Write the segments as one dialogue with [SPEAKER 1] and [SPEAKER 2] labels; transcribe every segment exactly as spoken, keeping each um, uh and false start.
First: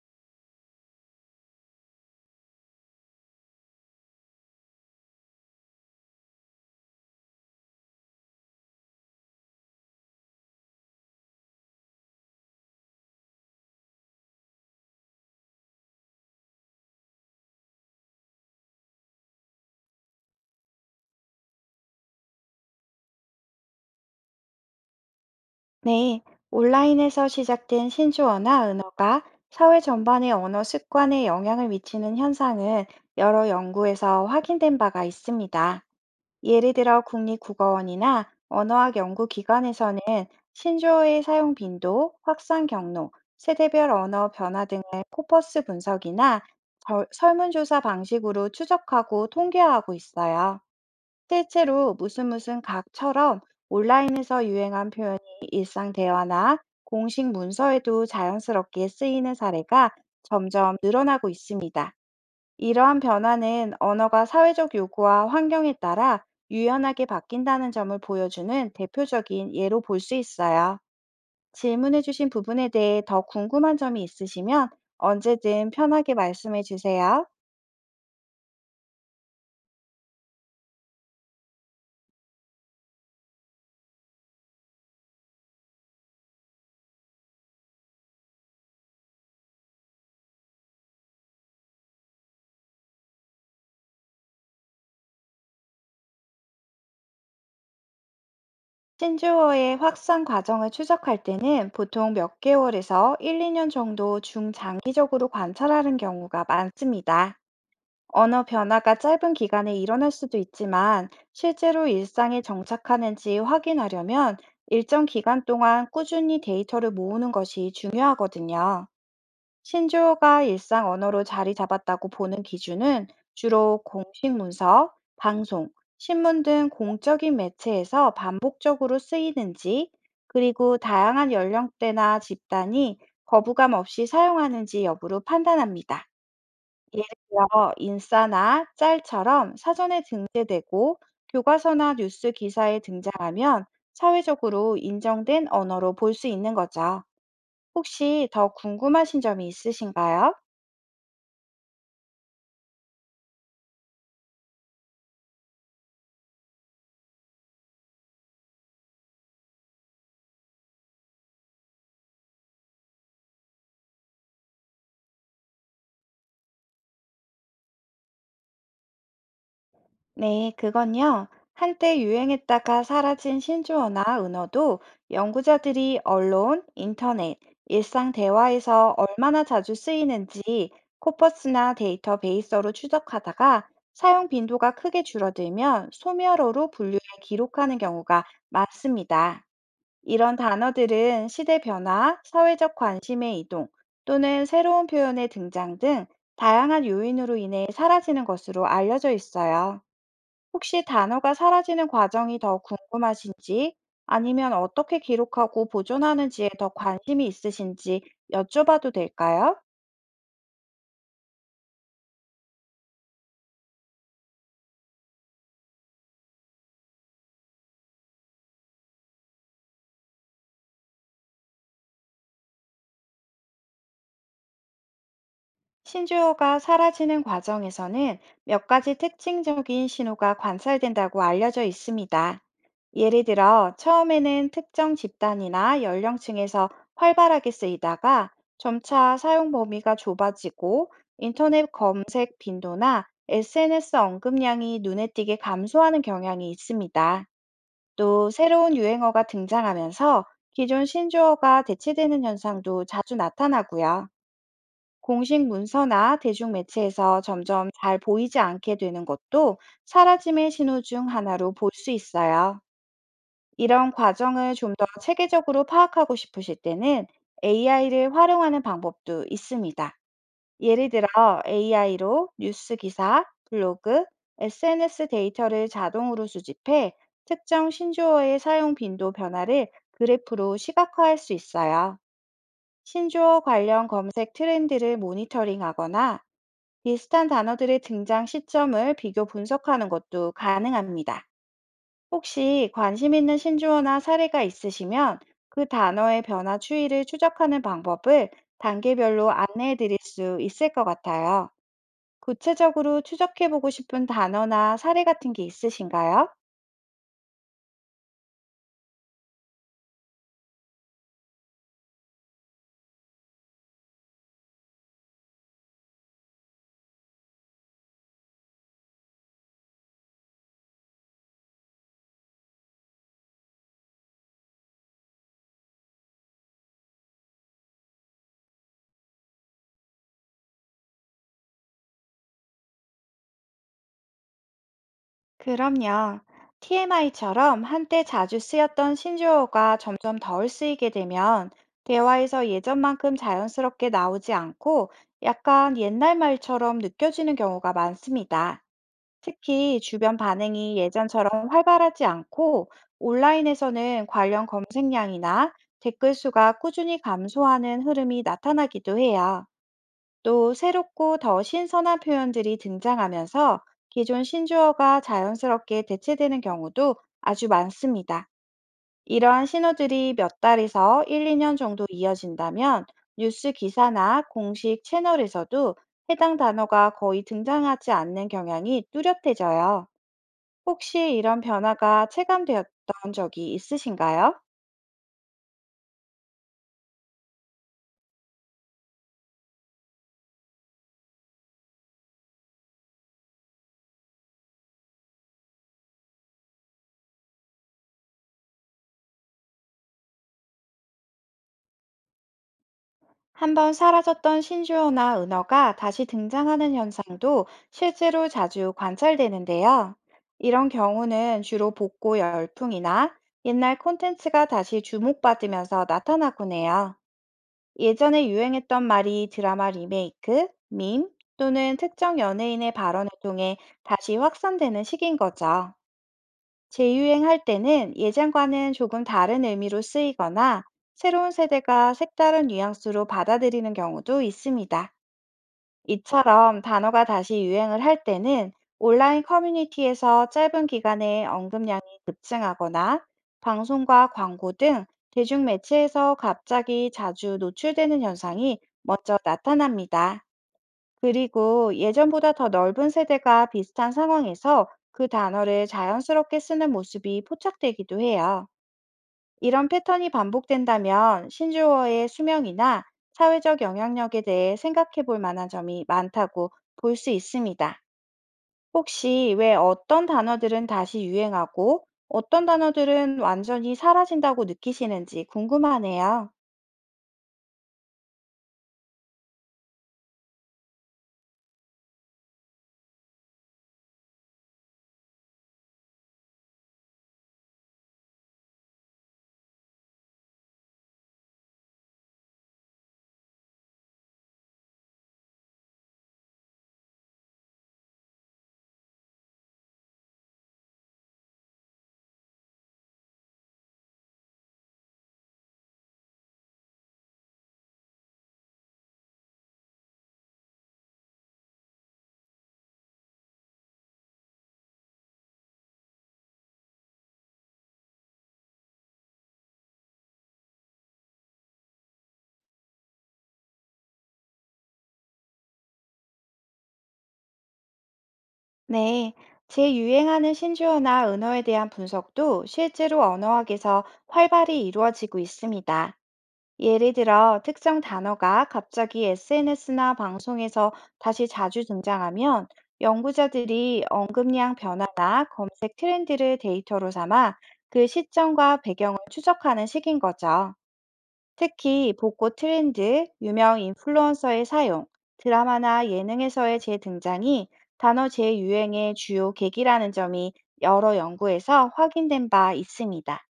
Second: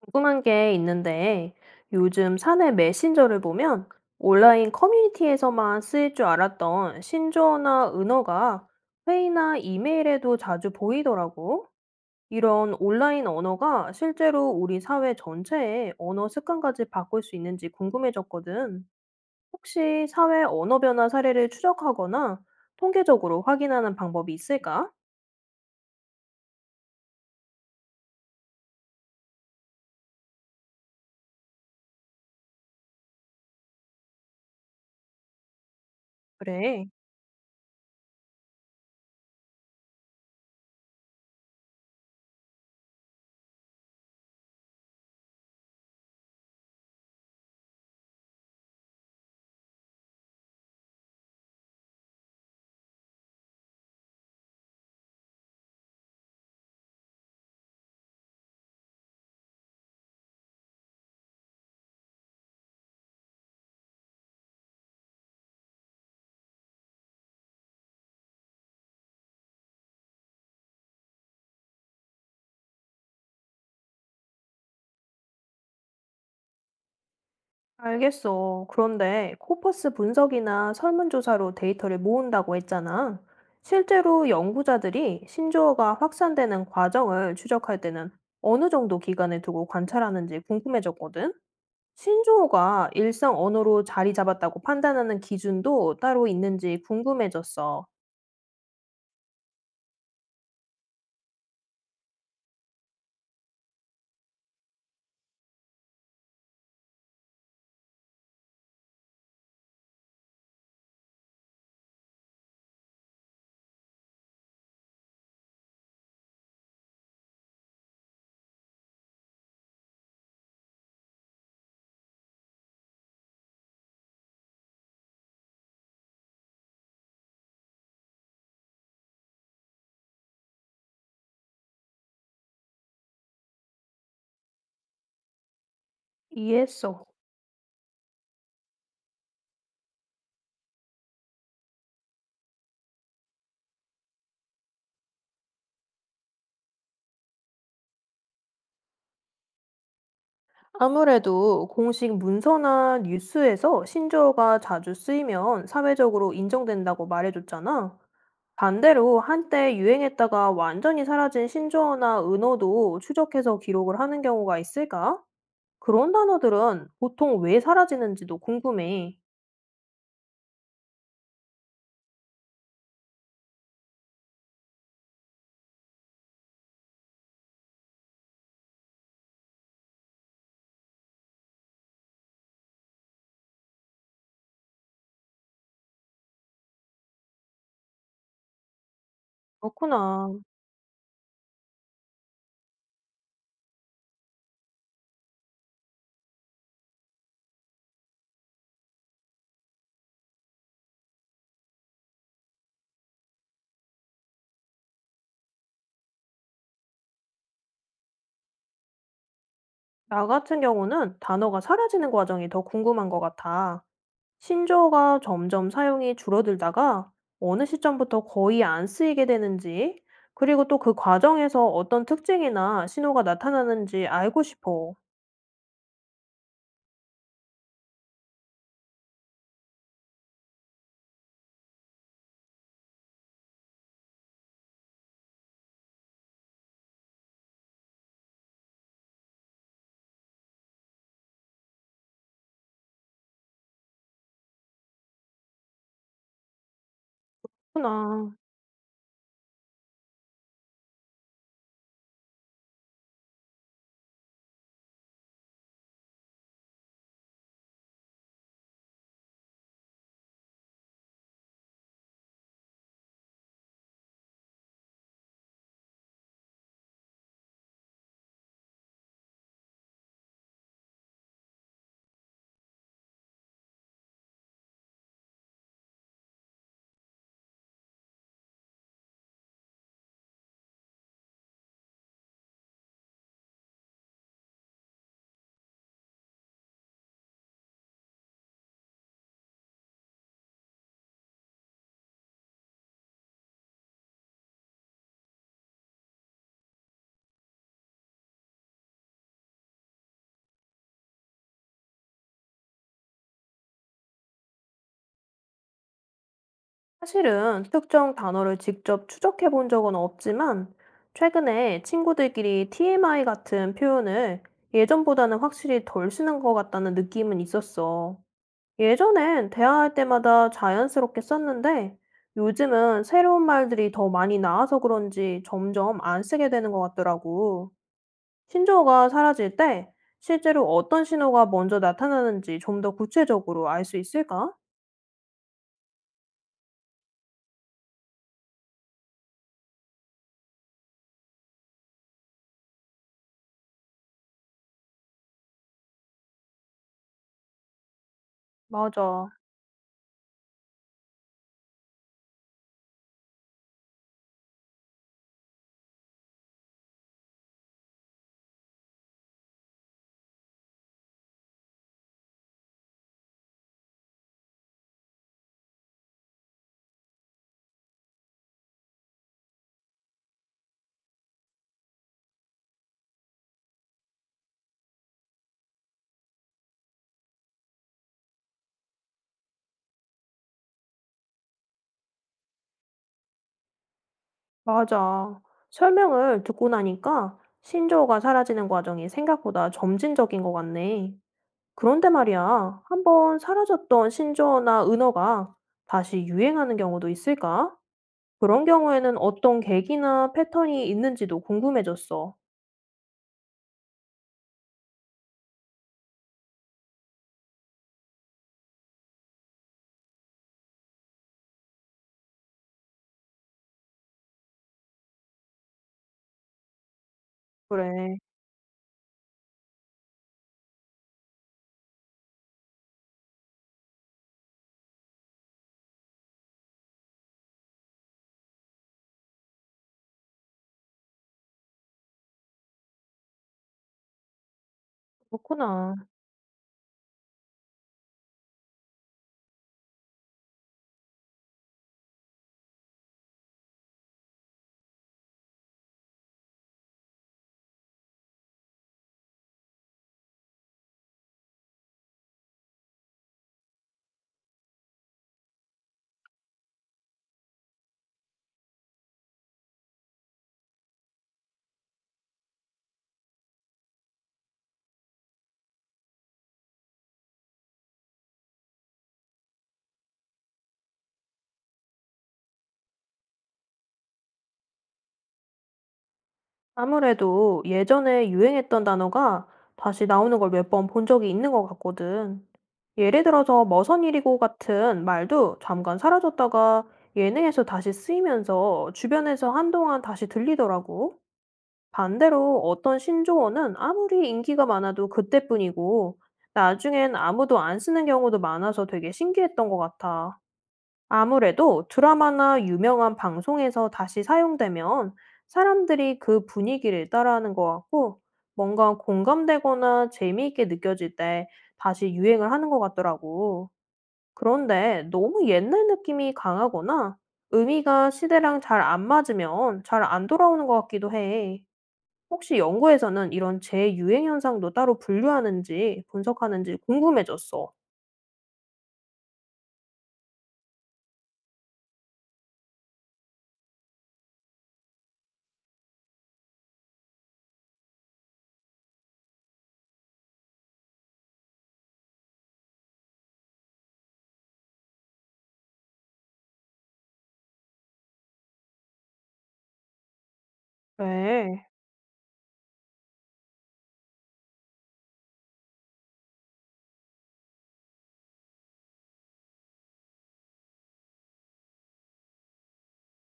[SPEAKER 1] 궁금한 게 있는데 요즘 사내 메신저를 보면 온라인 커뮤니티에서만 쓰일 줄 알았던 신조어나 은어가 회의나 이메일에도 자주 보이더라고. 이런 온라인 언어가 실제로 우리 사회 전체의 언어 습관까지 바꿀 수 있는지 궁금해졌거든. 혹시 사회 언어 변화 사례를 추적하거나 통계적으로 확인하는 방법이 있을까?
[SPEAKER 2] 네, 온라인에서 시작된 신조어나 은어가 사회 전반의 언어 습관에 영향을 미치는 현상은 여러 연구에서 확인된 바가 있습니다. 예를
[SPEAKER 1] 그래.
[SPEAKER 2] 들어 국립국어원이나 언어학 연구기관에서는 신조어의 사용 빈도, 확산 경로, 세대별 언어 변화 등을 코퍼스 분석이나 절- 설문조사 방식으로 추적하고 통계화하고 있어요. 실제로 무슨 무슨 각처럼 에서 유행한 표현 일상 대화나 공식 문서에도 자연스럽게 쓰이는 사례가 점점 늘어나고 있습니다. 이러한 변화는 언어가 사회적 요구와 환경에 따라 유연하게 바뀐다는 점을 보여주는 대표적인 예로 볼 수 있어요. 질문해주신 부분에 대해 더 궁금한 점이 있으시면 언제든 편하게 말씀해 주세요.
[SPEAKER 1] 알겠어. 그런데 코퍼스 분석이나 설문조사로 데이터를 모은다고 했잖아. 실제로 연구자들이 신조어가 확산되는 과정을 추적할 때는 어느 정도 기간을 두고 관찰하는지 궁금해졌거든. 신조어가 일상 언어로 자리 잡았다고 판단하는 기준도 따로 있는지 궁금해졌어.
[SPEAKER 2] 신조어의 확산 과정을 추적할 때는 보통 몇 개월에서 일, 이 년 정도 중장기적으로 관찰하는 경우가 많습니다. 언어 변화가 짧은 기간에 일어날 수도 있지만 실제로 일상에 정착하는지 확인하려면 일정 기간 동안 꾸준히 데이터를 모으는 것이 중요하거든요. 신조어가 일상 언어로 자리 잡았다고 보는 기준은 주로 공식 문서, 방송, 신문 등 공적인 매체에서 반복적으로 쓰이는지, 그리고 다양한 연령대나 집단이 거부감 없이 사용하는지 여부로 판단합니다.
[SPEAKER 1] 이해했어.
[SPEAKER 2] 예를 들어 인싸나 짤처럼 사전에 등재되고 교과서나 뉴스 기사에 등장하면 사회적으로 인정된 언어로 볼 수 있는 거죠. 혹시 더 궁금하신 점이 있으신가요?
[SPEAKER 1] 아무래도 공식 문서나 뉴스에서 신조어가 자주 쓰이면 사회적으로 인정된다고 말해줬잖아. 반대로 한때 유행했다가 완전히 사라진 신조어나 은어도 추적해서 기록을 하는 경우가 있을까? 그런 단어들은 보통 왜 사라지는지도 궁금해.
[SPEAKER 2] 네, 그건요. 한때 유행했다가 사라진 신조어나 은어도 연구자들이 언론, 인터넷, 일상 대화에서 얼마나 자주 쓰이는지 코퍼스나 데이터베이서로 추적하다가 사용 빈도가 크게 줄어들면 소멸어로 분류해 기록하는 경우가 많습니다. 이런
[SPEAKER 1] 그렇구나.
[SPEAKER 2] 단어들은 시대 변화, 사회적 관심의 이동 또는 새로운 표현의 등장 등 다양한 요인으로 인해 사라지는 것으로 알려져 있어요. 혹시 단어가 사라지는 과정이 더 궁금하신지, 아니면 어떻게 기록하고 보존하는지에 더 관심이 있으신지 여쭤봐도 될까요?
[SPEAKER 1] 나 같은 경우는 단어가 사라지는 과정이 더 궁금한 것 같아. 신조어가 점점 사용이 줄어들다가 어느 시점부터 거의 안 쓰이게 되는지, 그리고 또 그 과정에서 어떤 특징이나 신호가 나타나는지 알고 싶어.
[SPEAKER 2] 신조어가 사라지는 과정에서는 몇 가지 특징적인 신호가 관찰된다고 알려져 있습니다. 예를 들어, 처음에는 특정 집단이나 연령층에서 활발하게 쓰이다가 점차 사용 범위가 좁아지고 인터넷 검색 빈도나 에스엔에스 언급량이 눈에 띄게 감소하는 경향이 있습니다. 또
[SPEAKER 1] 그렇구나.
[SPEAKER 2] 새로운 유행어가 등장하면서 기존 신조어가 대체되는 현상도 자주 나타나고요. 공식 문서나 대중매체에서 점점 잘 보이지 않게 되는 것도 사라짐의 신호 중 하나로 볼 수 있어요. 이런 과정을 좀 더 체계적으로 파악하고 싶으실 때는 에이아이를 활용하는 방법도 있습니다. 예를 들어 에이아이로 뉴스 기사, 블로그, 에스엔에스 데이터를 자동으로 수집해 특정 신조어의 사용 빈도 변화를 그래프로 시각화할 수 있어요. 신조어 관련 검색 트렌드를 모니터링하거나 비슷한 단어들의 등장 시점을 비교 분석하는 것도 가능합니다. 혹시 관심 있는 신조어나 사례가 있으시면 그 단어의 변화 추이를 추적하는 방법을 단계별로 안내해 드릴 수 있을 것 같아요. 구체적으로 추적해 보고 싶은 단어나 사례 같은 게 있으신가요?
[SPEAKER 1] 사실은 특정 단어를 직접 추적해 본 적은 없지만, 최근에 친구들끼리 티엠아이 같은 표현을 예전보다는 확실히 덜 쓰는 것 같다는 느낌은 있었어. 예전엔 대화할 때마다 자연스럽게 썼는데 요즘은 새로운 말들이 더 많이 나와서 그런지 점점 안 쓰게 되는 것 같더라고. 신조어가 사라질 때 실제로 어떤 신호가 먼저 나타나는지 좀 더 구체적으로 알 수 있을까?
[SPEAKER 2] 그럼요. 티엠아이처럼 한때 자주 쓰였던 신조어가 점점 덜 쓰이게 되면 대화에서 예전만큼 자연스럽게 나오지 않고 약간 옛날 말처럼 느껴지는 경우가 많습니다.
[SPEAKER 1] 맞아,
[SPEAKER 2] 특히 주변 반응이 예전처럼 활발하지 않고 온라인에서는 관련 검색량이나 댓글 수가 꾸준히 감소하는 흐름이 나타나기도 해요. 또 새롭고 더 신선한 표현들이 등장하면서 기존 신조어가 자연스럽게 대체되는 경우도 아주 많습니다. 이러한 신호들이 몇 달에서 일, 이 년 정도 이어진다면 뉴스 기사나 공식 채널에서도 해당 단어가 거의 등장하지 않는 경향이 뚜렷해져요. 혹시 이런 변화가 체감되었던 적이 있으신가요?
[SPEAKER 1] 맞아. 설명을 듣고 나니까 신조어가 사라지는 과정이 생각보다 점진적인 것 같네. 그런데 말이야, 한번 사라졌던 신조어나 은어가 다시 유행하는 경우도 있을까? 그런 경우에는 어떤 계기나 패턴이 있는지도 궁금해졌어.
[SPEAKER 2] 한번 사라졌던 신조어나 은어가 다시 등장하는 현상도 실제로 자주 관찰되는데요. 이런 경우는 주로 복고 열풍이나 옛날 콘텐츠가 다시 주목받으면서 나타나곤 해요.
[SPEAKER 1] 그래,
[SPEAKER 2] 예전에 유행했던 말이 드라마 리메이크, 밈 또는 특정 연예인의 발언을 통해 다시 확산되는 시기인 거죠. 재유행할 때는 예전과는 조금 다른 의미로 쓰이거나 새로운 세대가 색다른 뉘앙스로 받아들이는 경우도 있습니다.
[SPEAKER 1] 그렇구나.
[SPEAKER 2] 이처럼 단어가 다시 유행을 할 때는 온라인 커뮤니티에서 짧은 기간에 언급량이 급증하거나 방송과 광고 등 대중매체에서 갑자기 자주 노출되는 현상이 먼저 나타납니다. 그리고 예전보다 더 넓은 세대가 비슷한 상황에서 그 단어를 자연스럽게 쓰는 모습이 포착되기도 해요. 이런 패턴이 반복된다면 신조어의 수명이나 사회적 영향력에 대해 생각해 볼 만한 점이 많다고 볼 수 있습니다. 혹시 왜 어떤 단어들은 다시 유행하고 어떤 단어들은 완전히 사라진다고 느끼시는지 궁금하네요.
[SPEAKER 1] 아무래도 예전에 유행했던 단어가 다시 나오는 걸 몇 번 본 적이 있는 것 같거든. 예를 들어서 머선일이고 같은 말도 잠깐 사라졌다가 예능에서 다시 쓰이면서 주변에서 한동안 다시 들리더라고. 반대로 어떤 신조어는 아무리 인기가 많아도 그때뿐이고, 나중엔 아무도 안 쓰는 경우도 많아서 되게 신기했던 것 같아. 아무래도 드라마나 유명한 방송에서 다시 사용되면 사람들이 그 분위기를 따라하는 것 같고 뭔가 공감되거나 재미있게 느껴질 때 다시 유행을 하는 것 같더라고. 그런데 너무 옛날 느낌이 강하거나 의미가 시대랑 잘 안 맞으면 잘 안 돌아오는 것 같기도 해. 혹시 연구에서는 이런 재유행 현상도 따로 분류하는지 분석하는지 궁금해졌어.
[SPEAKER 2] 네, 재유행하는 신조어나 은어에 대한 분석도 실제로 언어학에서 활발히 이루어지고 있습니다. 예를 들어, 특정 단어가 갑자기 에스엔에스나 방송에서 다시 자주 등장하면 연구자들이 언급량 변화나 검색 트렌드를 데이터로 삼아 그 시점과 배경을 추적하는 식인 거죠.
[SPEAKER 1] 왜?
[SPEAKER 2] 특히 복고 트렌드, 유명 인플루언서의 사용, 드라마나 예능에서의 재등장이 단어 재유행의 주요 계기라는 점이 여러 연구에서 확인된 바 있습니다.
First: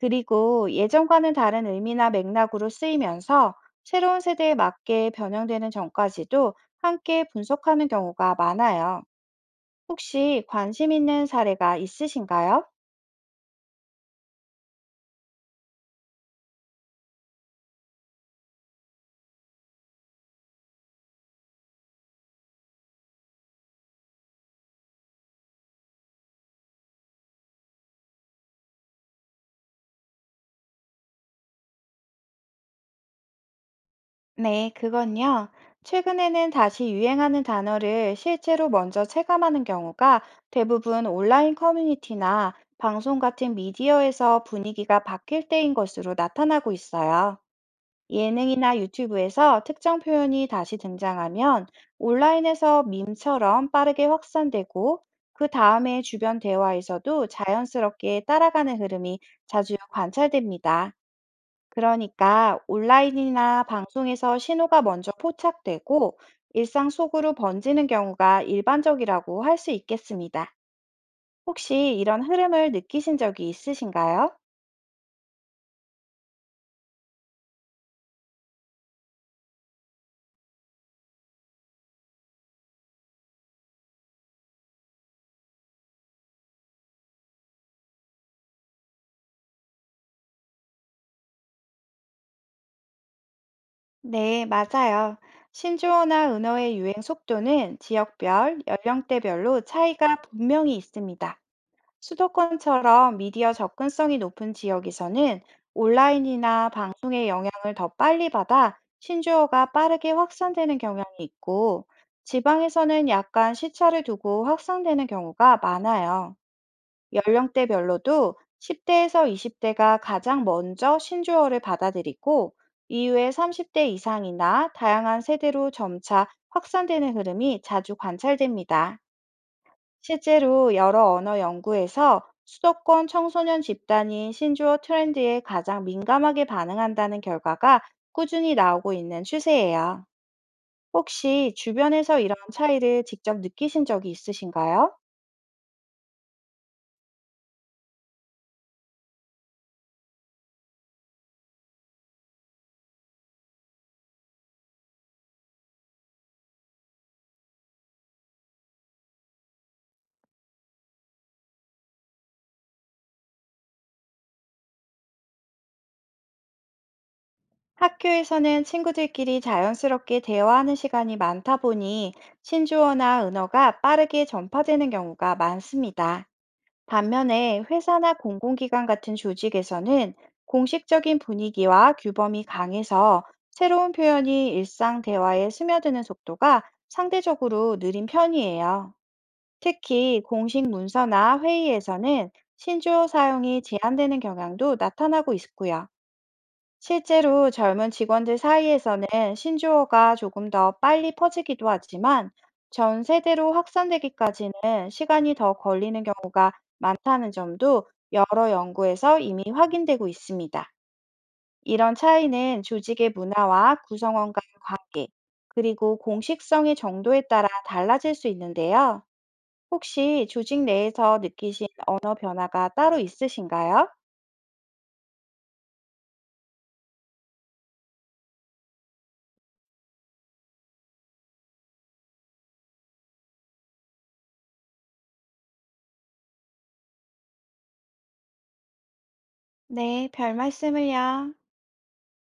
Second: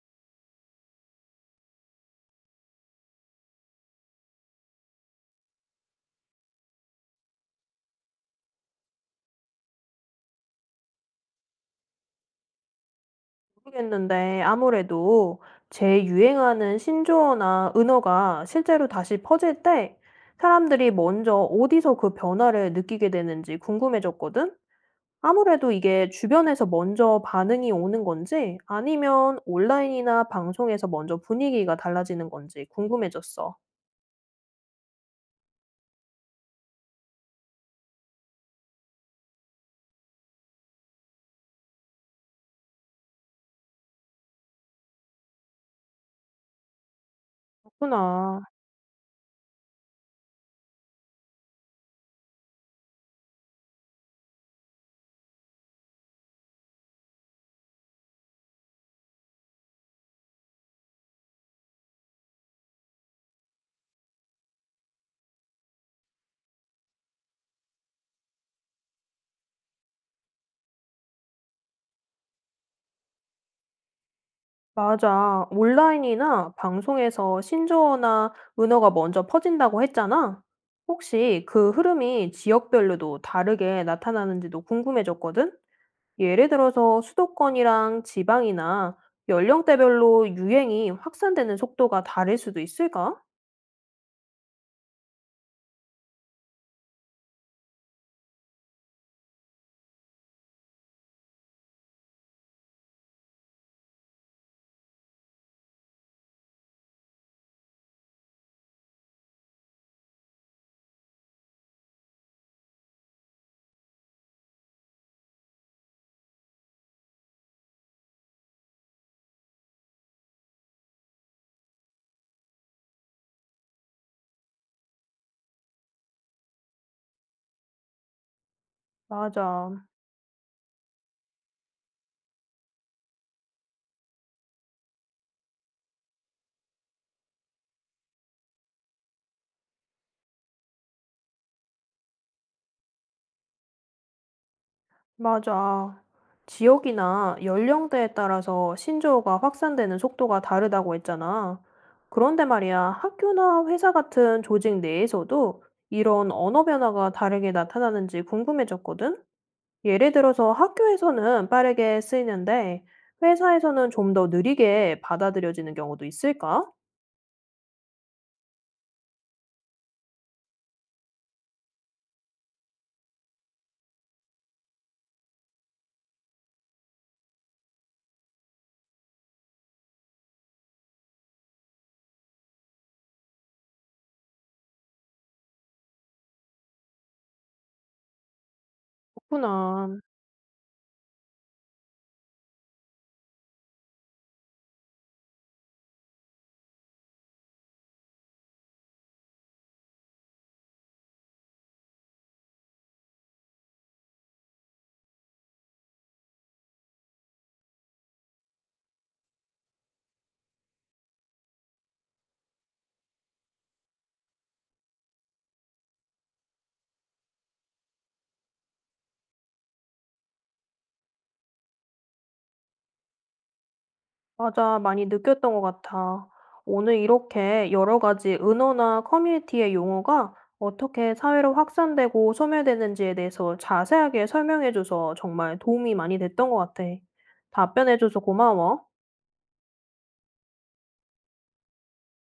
[SPEAKER 2] 그리고 예전과는 다른 의미나 맥락으로 쓰이면서 새로운 세대에 맞게 변형되는 점까지도 함께 분석하는 경우가 많아요. 혹시 관심 있는 사례가 있으신가요?
[SPEAKER 1] 모르겠는데 아무래도 재유행하는 신조어나 은어가 실제로 다시 퍼질 때 사람들이 먼저 어디서 그 변화를 느끼게 되는지 궁금해졌거든? 아무래도 이게 주변에서 먼저 반응이 오는 건지 아니면 온라인이나 방송에서 먼저 분위기가 달라지는 건지 궁금해졌어.
[SPEAKER 2] 네, 그건요. 최근에는 다시 유행하는 단어를 실제로 먼저 체감하는 경우가 대부분 온라인 커뮤니티나 방송 같은 미디어에서 분위기가 바뀔 때인 것으로 나타나고 있어요.
[SPEAKER 1] 그렇구나.
[SPEAKER 2] 예능이나 유튜브에서 특정 표현이 다시 등장하면 온라인에서 밈처럼 빠르게 확산되고 그 다음에 주변 대화에서도 자연스럽게 따라가는 흐름이 자주 관찰됩니다. 그러니까 온라인이나 방송에서 신호가 먼저 포착되고 일상 속으로 번지는 경우가 일반적이라고 할 수 있겠습니다. 혹시 이런 흐름을 느끼신 적이 있으신가요?
[SPEAKER 1] 맞아. 온라인이나 방송에서 신조어나 은어가 먼저 퍼진다고 했잖아. 혹시 그 흐름이 지역별로도 다르게 나타나는지도 궁금해졌거든? 예를 들어서 수도권이랑 지방이나 연령대별로 유행이 확산되는 속도가 다를 수도 있을까?
[SPEAKER 2] 네, 맞아요. 신조어나 은어의 유행 속도는 지역별, 연령대별로 차이가 분명히 있습니다. 수도권처럼 미디어 접근성이 높은 지역에서는 온라인이나 방송의 영향을 더 빨리 받아 신조어가 빠르게 확산되는 경향이 있고, 지방에서는 약간 시차를 두고 확산되는 경우가 많아요. 연령대별로도 십 대에서 이십 대가 가장 먼저 신조어를 받아들이고 이후에 삼십 대 이상이나 다양한 세대로 점차 확산되는 흐름이 자주 관찰됩니다.
[SPEAKER 1] 맞아.
[SPEAKER 2] 실제로 여러 언어 연구에서 수도권 청소년 집단이 신조어 트렌드에 가장 민감하게 반응한다는 결과가 꾸준히 나오고 있는 추세예요. 혹시 주변에서 이런 차이를 직접 느끼신 적이 있으신가요?
[SPEAKER 1] 맞아. 지역이나 연령대에 따라서 신조어가 확산되는 속도가 다르다고 했잖아. 그런데 말이야, 학교나 회사 같은 조직 내에서도 이런 언어 변화가 다르게 나타나는지 궁금해졌거든? 예를 들어서 학교에서는 빠르게 쓰이는데 회사에서는 좀 더 느리게 받아들여지는 경우도 있을까?
[SPEAKER 2] 학교에서는 친구들끼리 자연스럽게 대화하는 시간이 많다 보니 신조어나 은어가 빠르게 전파되는 경우가 많습니다. 반면에 회사나 공공기관 같은 조직에서는 공식적인 분위기와 규범이 강해서 새로운 표현이 일상 대화에 스며드는 속도가 상대적으로 느린 편이에요.
[SPEAKER 1] 그렇구나.
[SPEAKER 2] 특히 공식 문서나 회의에서는 신조어 사용이 제한되는 경향도 나타나고 있고요. 실제로 젊은 직원들 사이에서는 신조어가 조금 더 빨리 퍼지기도 하지만 전 세대로 확산되기까지는 시간이 더 걸리는 경우가 많다는 점도 여러 연구에서 이미 확인되고 있습니다. 이런 차이는 조직의 문화와 구성원 간 관계, 그리고 공식성의 정도에 따라 달라질 수 있는데요. 혹시 조직 내에서 느끼신 언어 변화가 따로 있으신가요?
[SPEAKER 1] 맞아, 많이 느꼈던 것 같아. 오늘 이렇게 여러 가지 은어나 커뮤니티의 용어가 어떻게 사회로 확산되고 소멸되는지에 대해서 자세하게 설명해줘서 정말 도움이 많이 됐던 것 같아. 답변해줘서 고마워.
[SPEAKER 2] 네, 별 말씀을요.